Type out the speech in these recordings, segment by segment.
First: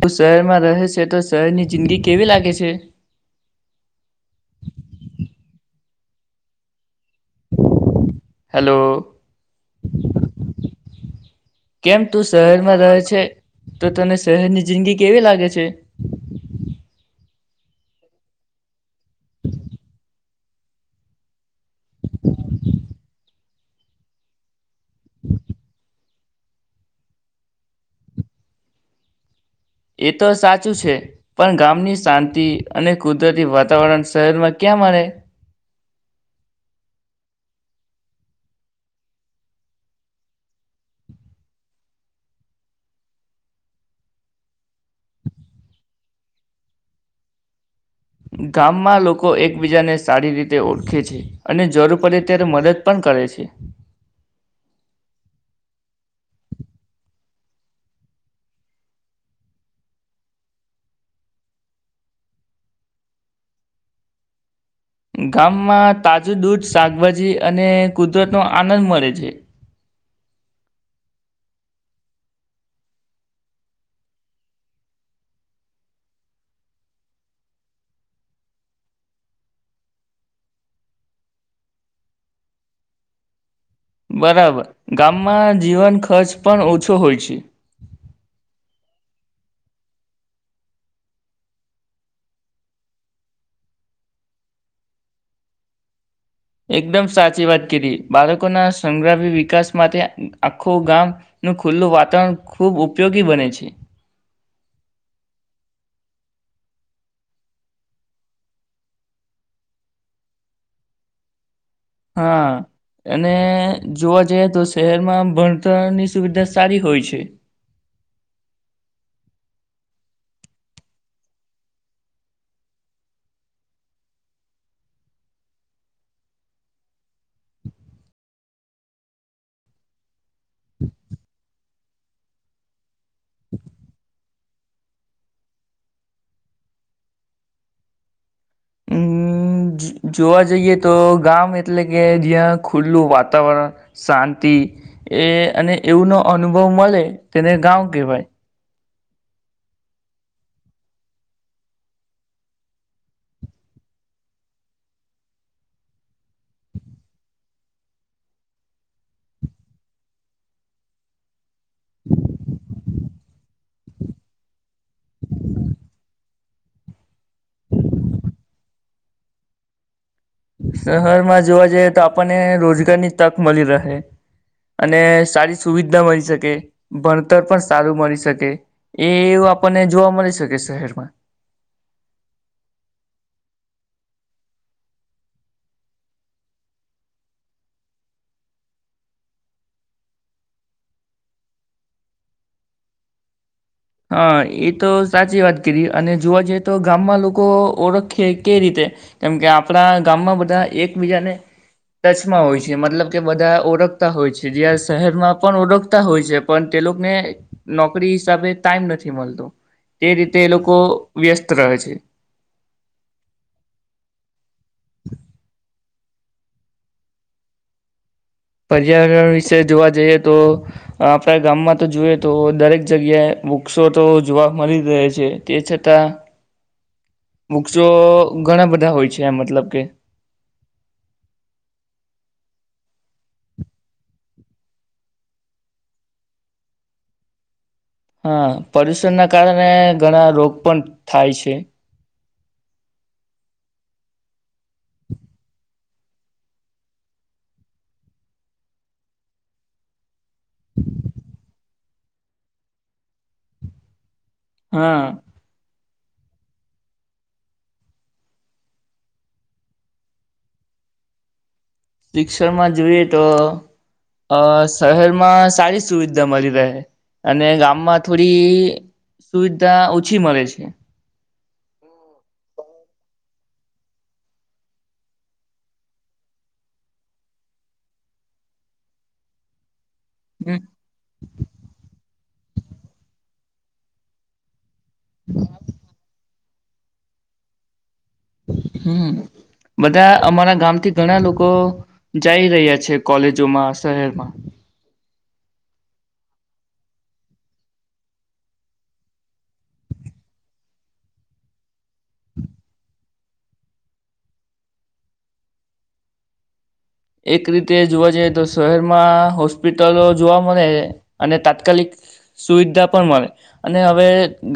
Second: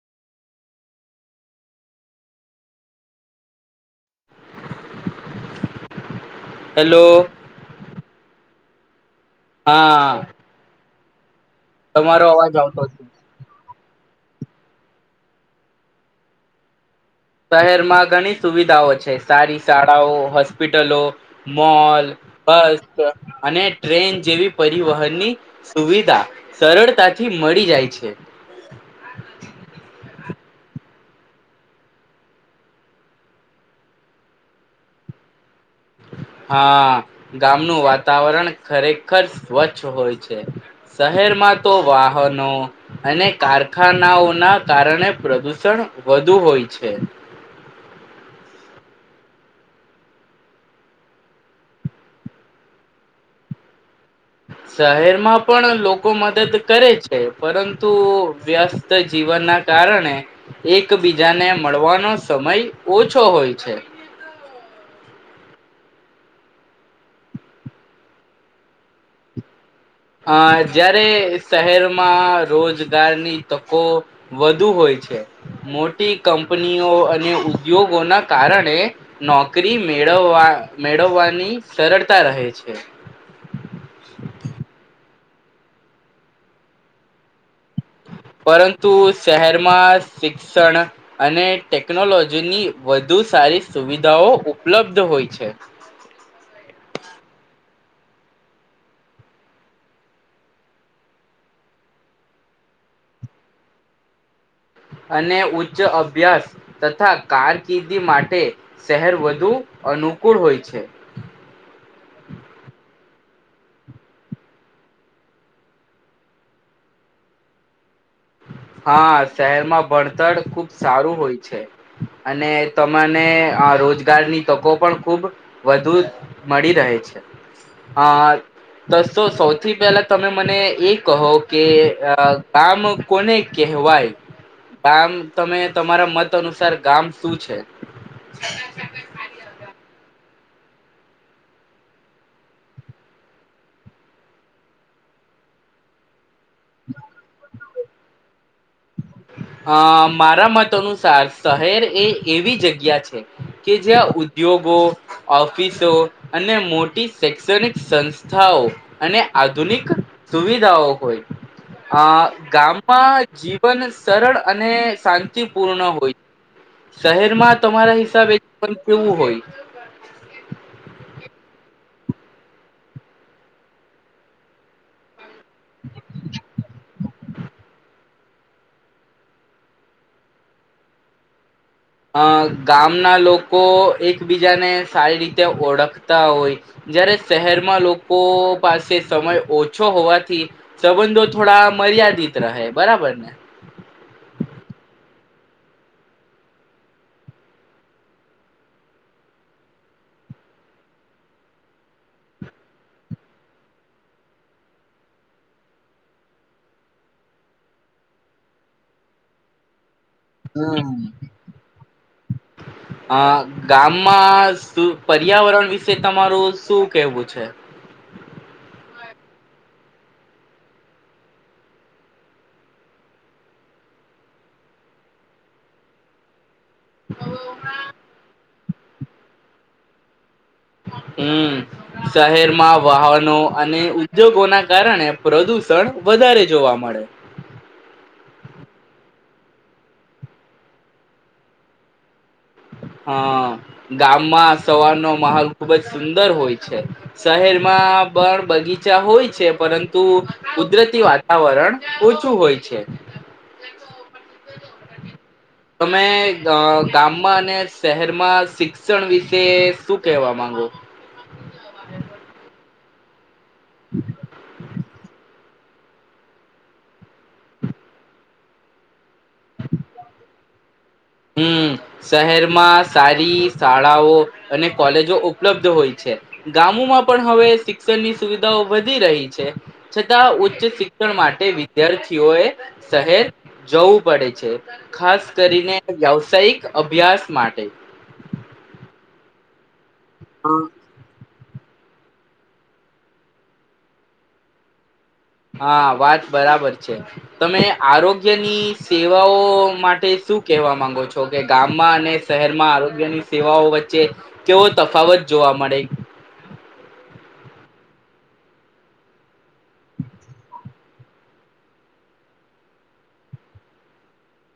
તું શહેરમાં રહે છે તો શહેરની જિંદગી કેવી લાગે છે. હેલો. હેલો. હા. કેમ, તું તમારો અવાજ આવતો શહેરમાં રહે છે? તો તને શહેરની જિંદગી કેવી લાગે છે? શહેરમાં ઘણી સુવિધાઓ છે સારી શાળાઓ, હોસ્પિટલો, મોલ, બસ અને ટ્રેન જેવી પરિવહનની સુવિધા સરળતાથી મળી જાય છે. એ તો સાચું છે. પણ ગામની શાંતિ અને કુદરતી વાતાવરણ શહેરમાં ક્યાં મળે! હા, ગામનું વાતાવરણ ખરેખર સ્વચ્છ હોય છે, શહેરમાં તો વાહનો અને કારખાનાઓના કારણે પ્રદુષણ વધુ હોય છે. ગામમાં લોકો એકબીજાને સારી રીતે ઓળખે છે અને જરૂર પડે ત્યારે મદદ પણ કરે છે. શહેરમાં પણ લોકો મદદ કરે છે પરંતુ વ્યસ્ત જીવનના કારણે એકબીજાને મળવાનો સમય ઓછો હોય છે. ગામમાં તાજું દૂધ, શાકભાજી અને કુદરતનો આનંદ મળે છે. અ જયારે શહેરમાં રોજગારની તકો વધુ હોય છે, મોટી કંપનીઓ અને ઉદ્યોગોના કારણે નોકરી મેળવવા મેળવવાની સરળતા રહે છે. બરાબર. ગામમાં જીવન ખર્ચ પણ ઓછો હોય છે. પરંતુ શહેરમાં શિક્ષણ અને ટેકનોલોજીની વધુ સારી સુવિધાઓ ઉપલબ્ધ હોય છે. ક્રી બાળકોના સંગ્રામી વિકાસ માટે આખું ગામનું ખુલ્લું વાતાવરણ ખૂબ ઉપયોગી બને છે. અને ઉચ્ચ અભ્યાસ તથા કારકિર્દી માટે શહેર વધુ અનુકૂળ હોય છે. હા અને જોવા જઈએ તો શહેરમાં ભણતરની સુવિધા સારી હોય છે. હા, શહેરમાં ભણતર ખુબ સારું હોય છે અને તમને અ રોજગારની તકો પણ ખૂબ વધુ મળી રહે છે અ તો સૌથી પહેલા તમે મને એ કહો કે અ ગામ કોને કહેવાય? ગામ તમે તમારા મત અનુસાર ગામ શું છે? અમ જોવા જઈએ તો ગામ એટલે કે જ્યાં ખુલ્લું વાતાવરણ, શાંતિ એ અને એવું નો અનુભવ મળે તેને ગામ કેહવાય. અ મારા મત અનુસાર શહેર એ એવી જગ્યા છે કે જ્યાં ઉદ્યોગો, ઓફિસો અને મોટી શૈક્ષણિક સંસ્થાઓ અને આધુનિક સુવિધાઓ હોય. અ ગામ પા જી પણ સરળ અને શાંતિપૂર્ણ હોય. શહેરમાં તમારા હિસાબે [unintelligible] કેવું હોય? શહેરમાં જોવા જઈએ તો આપણને રોજગારની તક મળી રહે અને સારી સુવિધા મળી શકે, ભણતર પણ સારું મળી શક શકે એ એવું આપણને જોવા મળી શકે શહેરમાં. અ ગામના લોકો એકબીજાને સારી રીતે ઓળખતા હોય જ્યારે શહેરમાં લોકો પાસે સમય ઓછો હોવાથી સંબંધો થોડા મર્યાદિત રહે બરાબર ને. હા, ઈ તો સાચી વાત કીધી અને જોવા જઈએ તો ગામમાં લોકો ઓળખે કેઈ રીતે કેમ કે આપણા ગામમાં બધા એકબીજાને ટચમાં હોય છે મતલબ કે બધા ઓળખતા હોય છે જ્યાં શહેરમાં પણ ઓળખતા હોય છે પણ તે લોકને નોકરી હિસાબે ટાઈમ નથી મલતો. હમ્મ છે અ ગામમાં તું પર્યાવરણ વિશે તમારું શું કહેવું છે? પર્યાવરણ વિશે જોવા જઈએ તો આપણા ગામમાં તો જોઈએ તો દરેક જગ્યાએ વૃક્ષો તો જોવા મળી જ રહે છે તે છતાં વૃક્ષો ઘણા બધા હોય છે મતલબ કે હમ્મ, શહેરમાં વાહનો અને ઉદ્યોગોના કારણે પ્રદુષણ વધારે જોવા મળે. હા, પ્રદુષણના કારણે ઘણા રોગ પણ થાય છે. હા, ગામમાં સવારનો માહોલ ખૂબ જ સુંદર હોય છે. શહેરમાં પણ બગીચા હોય છે પરંતુ કુદરતી વાતાવરણ ઓછું હોય છે. હા. તમે અ ગામ ગામમાં અને શહેરમાં શિક્ષણ વિશે શું કેવા માંગો. શિક્ષણમાં જોઈએ તો અ શહેરમાં. સારી સુવિધા મળી રહે અને ગામમાં થોડી સુવિધા ઓછી મળે છે. હમ્મ શહેરમાં સારી શાળાઓ અને કોલેજો ઉપલબ્ધ હોય છે ગામોમાં પણ હવે શિક્ષણની સુવિધાઓ વધી રહી છે. છતાં ઉચ્ચ શિક્ષણ માટે વિદ્યાર તેઓ શહેર જવું પડે છે. ખાસ કરીને વવસાયિક અભ્યાસ માટે. હમ્મ. બધા અમારા ગામથી ઘણા લોકો લોકો જઈ રહ્યા છે કોલેજોમાં શહેરમાં. હા વાત બરાબર છે. તમે આરોગ્યની સેવાઓ માટે શું કહેવા માંગો છો કે ગામમાં અને શહેરમાં આરોગ્યની સેવાઓ વચ્ચે કેવો તફાવત જોવા મળે. એક રીતે જોવા જઈએ તો શહેરમાં હોસ્પિટલો જોવા મળે અને તાત્કાલિક સુવિધા પણ મળે અને હવે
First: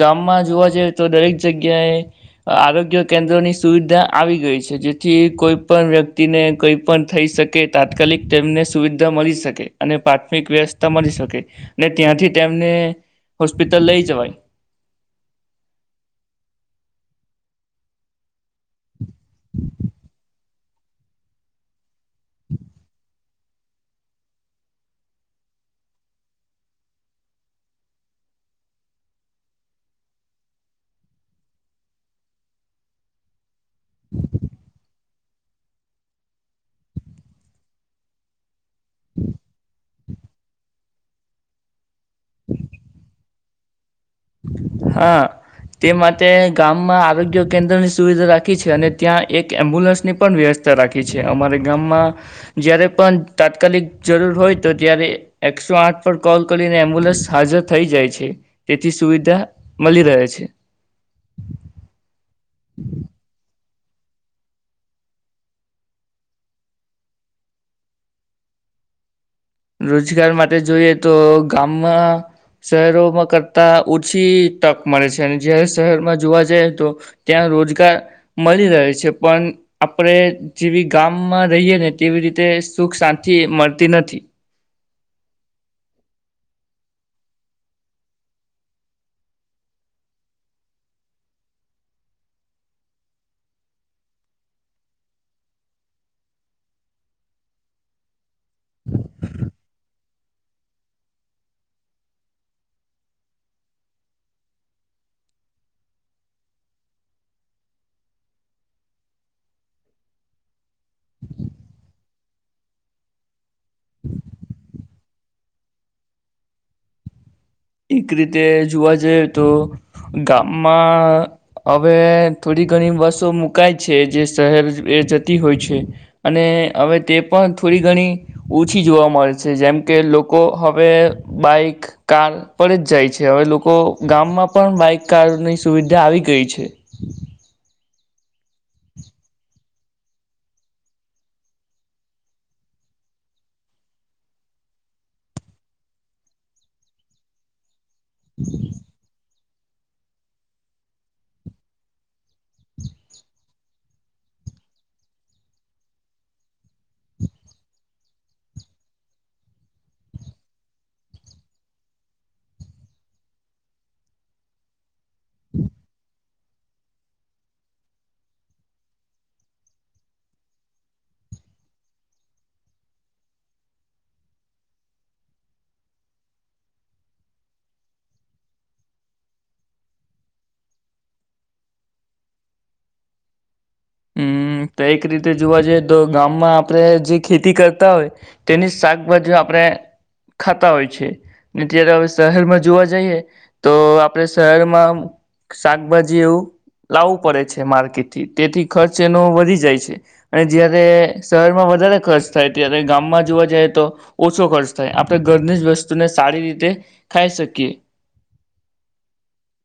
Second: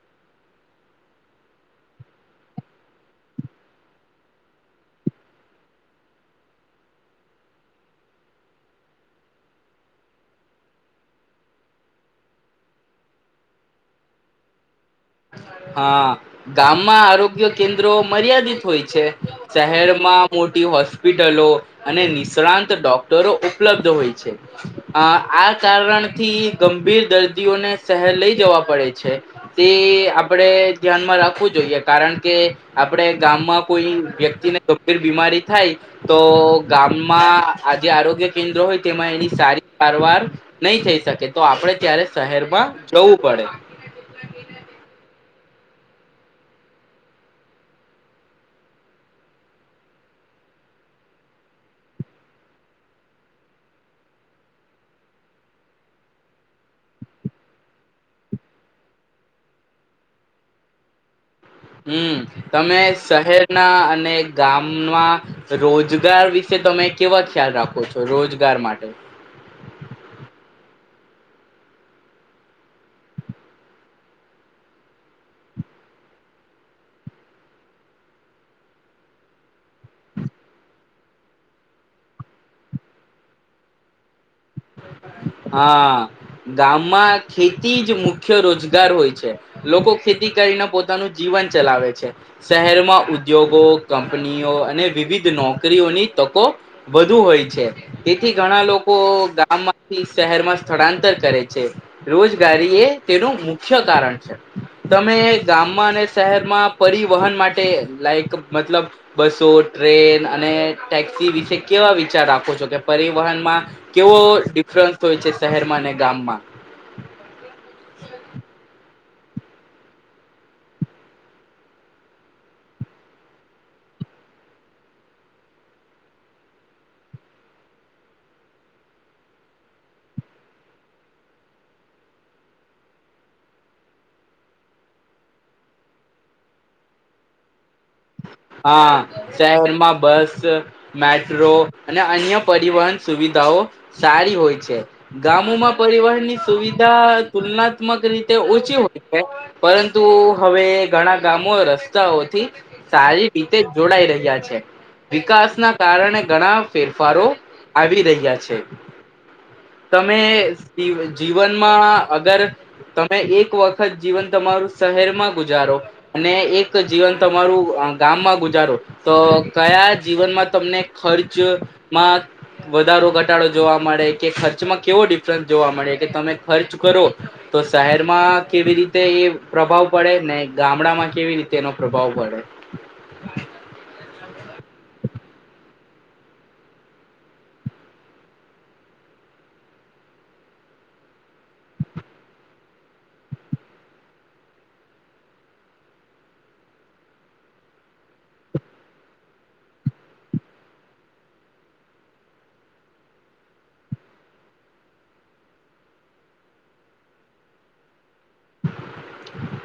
ગામમાં જોવા જઈએ તો દરેક જગ્યાએ આરોગ્ય કેન્દ્રોની સુવિધા આવી ગઈ છે જેથી કોઈ પણ વ્યક્તિને કોઈ પણ થઈ શકે તાત્કાલિક તેમને સુવિધા મળી શકે અને પ્રાથમિક વ્યવસ્થા મળી શકે ત્યાંથી તેમને હોસ્પિટલ લઈ જવાય. હા ગામમાં આરોગ્ય કેન્દ્રો મર્યાદિત હોય છે શહેરમાં મોટી હોસ્પિટલો અને નિષ્ણાંત ડોક ડરો ઉપલબ્ધ હોય છે આ કારણથી ગંભીર દર્દીઓને શહેર લઈ જવા પડે છે તે આપણે ધ્યાનમાં રાખવું જોઈએ કારણ કે આપણે ગામમાં કોઈ વ્યક્તિને ગંભીર બીમારી થાય તો ગામમાં આજે આરોગ્ય કેન્દ્ર હોય. તેમાં એની સારી સારવાર નહી થઈ શકે તો આપણે ત્યારે શહેરમાં જવું પડે. હા તે માટે ગામમાં આરોગ્ય કેન્દ્રની સુવિધા રાખી છે અને ત્યાં એક એમ્બ્યુલન્સની પણ વ્યવસ્થા રાખી છે અમારે ગામમાં જય્યારે પણ તાત્કાલિક જરૂર હોય તો ત્યારે એકસો આઠ પર કોલ કરીને એમ્બ્યુલન્સ હાજર થઈ જાય છે. થી સુવિધા મળી રહે છે. હમ. તમે શહેર ના અને ગામમાં રોજગાર વિશે તમે કેવા ખ્યાલ રાખો છો રોજગાર માટે રોજગાર માટે જોઈએ તો ગામમાં શહેરોમાં કરતા ઓછી તક મળે છે અને જ શહેરમાં જોવા જઈ તો ત્યાં રોજગાર મળી રહે છે પણ આપણે જેવી ગામમાં રહીએ ને તેવી રીતે સુખ શાંતિ મળતી નથી. હા ગામમાં ખેતી જ મુખ્ય રોજગાર હોય છે લોકો ખેતી કરીને પોતાનું જીવન ચલાવે છે શહેરમાં ઉદ્યોગો કંપનીઓ અને વિવિધ નોકરીઓની તકો વધુ હોય છે તેથી ઘણા લોકો શહેરમાં સ્થળાંતર કરે છે રોજગારી એ તેનું મુખ્ય કારણ છે તમે ગામમાં અને શહેરમાં પરિવહન માટે લાઈક મતલબ બસો ટ્રેન અને ટેક્સી વિશે કેવા વિચાર રાખો છો કે પરિવહનમાં કેવો ડિફરન્સ હોય છે શહેરમાં અને ગામમાં એક રીતે જોવા જઈ. તો ગામમાં હવે થોડી ઘણી બસો મુકાય છે જે શહેર એ જતી હોય છે અને હવે તે પણ થોડી ઘણી ઓછી જોવા મળે છે જેમ કે લોકો હવે બાઈક કાર. પરજ જાય છે હવે લોકો ગામમાં પણ બાઈક કારની સુવિધા આવી ગઈ છે. હા શહેરમાં બસ મેટ્રો અને અન્ય પરિવહન સુવિધાઓ સારી હોય છે ગામોમાં પરિવહનની સુવિધા તુલના રીતે ઓછી હોય છે. પરંતુ, હવે ઘણા ગામો રસ્તાઓથી સારી. રીતે જોડાઈ રહ્યા છે, વિકાસના કારણે ઘણા ફેરફારો આવી રહ્યા છે તમે જીવનમાં અગર તમે એક વખત જીવન તમારું શહેર માં ગુજારો. અને એક જીવન તમારું ગામમાં ગુજારો તો કયા જીવનમાં તમને ખર્ચમાં વધારો ઘટાડો જોવા મળે કે ખર્ચમાં કેવો ડિફરન્સ જોવા મળે કે તમે ખર્ચ કરો તો શહેરમાં કેવી રીતે એ પ્રભાવ પડે ને ગામડામાં કેવી રીતે એનો પ્રભાવ પડે. [inaudible] હમ્મ તો એક રીતે જોવા જઈએ તો ગામમાં આપણે જે ખેતી કરતા હોય તેની જ શાકભાજી આપણે ખાતા હોય છે ત્યારે હવે શહેરમાં જોવા જઈએ તો આપણે શહેરમાં શાકભાજી એવું લાવવું પડે છે. માર્કેટથી તેથી ખર્ચ એનો વધી જાય છે અને જયારે શહેરમાં વધારે ખર્ચ થાય, ત્યારે ગામમાં જોવા જઈ તો ઓછો ખર્ચ થાય આપણે ઘરની જ વસ્તુને સારી રીતે ખાઈ શકીએ.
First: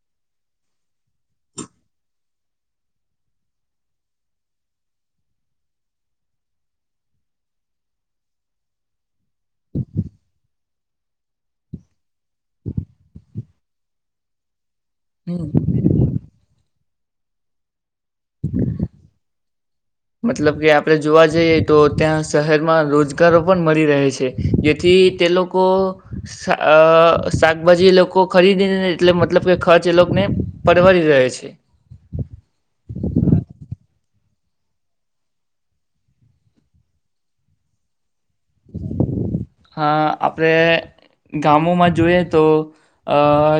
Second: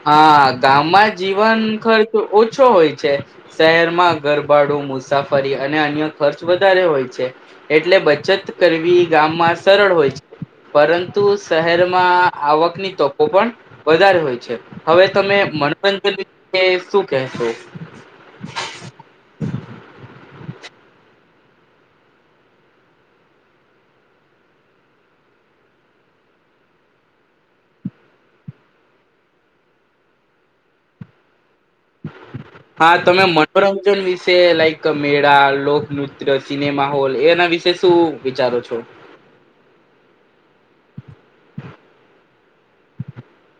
હા ગામમાં જીવન ખર્ચ ઓછો હોય છે શહેરમાં ગરભાડું મુસાફરી અને અન્ય ખર્ચ વધારે હોય છે એટલે બચત કરવી ગામમાં સરળ હોય છે, પરંતુ શહેરમાં આવકની તોકો પણ વધારે હોય છે. હવે તમે હમ્મ મનોરંજન વિશું. કેસો. મતલબ કે આપડે જોવા જઈએ તો ત્યાં શહેરમાં રોજગારો પણ મળી રહે છે, જેથી તે લોકો શાકભાજી એ લોકો ખરીદીને એટલે મતલબ કે ખર્ચ એ લોકોને પરવાડી રહે છે. હા તમે મનોરંજન વિશે લાઈક મેળા લોકનૃત્ય સિનેમા હોલ એના વિશે શું વિચારો છો? હા આપડે ગામોમાં જોઈએ. તો આ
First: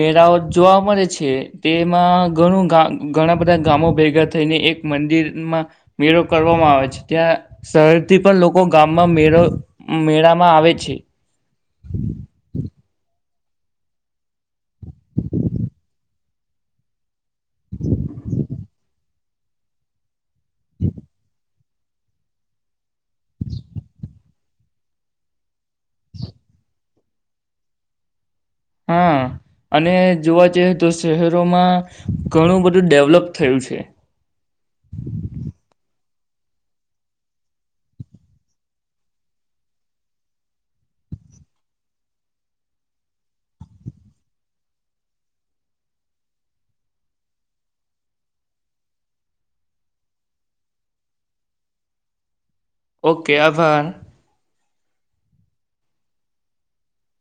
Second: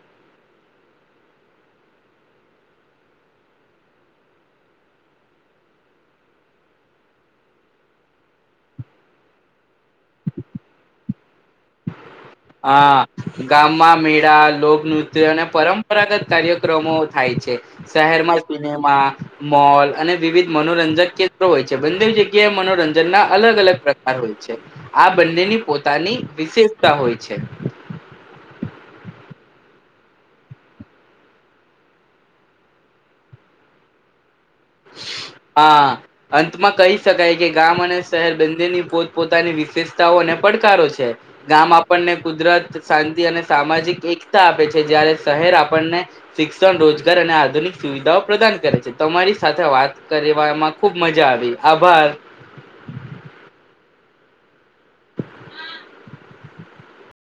મેળાઓ જોવા મળે છે તેમાં ઘણું ઘણા બધા ગામો ભેગા થઈને એક મંદિરમાં, મેળો કરવામાં આવે છે ત્યાં શહેરથી પણ લોકો ગામમાં મેળો મેળામાં આવે છે. હું. [inaudible] હા ગામમાં મેળા લોકનૃત્ય અને પરંપરાગત કાર્યક્રમો થાય છે, શહેરમાં સિનેમા. મોલ અને વિવિધ મનોરંજન કેન્દ્ર હોય. જગ્યાએ મનોરંજન ના અલગ- અલગ પ્રકાર હોય છે, આ બંનેની પોતે તાલિમ વિશેષ તા હોય. છે. હા, અને જોવા જઈએ તો શહેરોમાં, ઘણું બધું ડેવલપ થયું છે. હા અંતમાં કહી શકાય કે ગામ અને શહેર બંનેની પોતપોતાની વિશેષતાઓ અને પડકારો છે, ગામ આપણને કુદરત શાંતિ અને સામાજિક એકતા આપે છે જયારે શહેર આપણને શિક્ષણ રોજગાર અને આધુનિક સુવિધાઓ પ્રદાન કરે છે, તમારી સાથે વાત કરમાં ખુબ મજા આવી આભાર. ઓકે આભાર. [inaudible]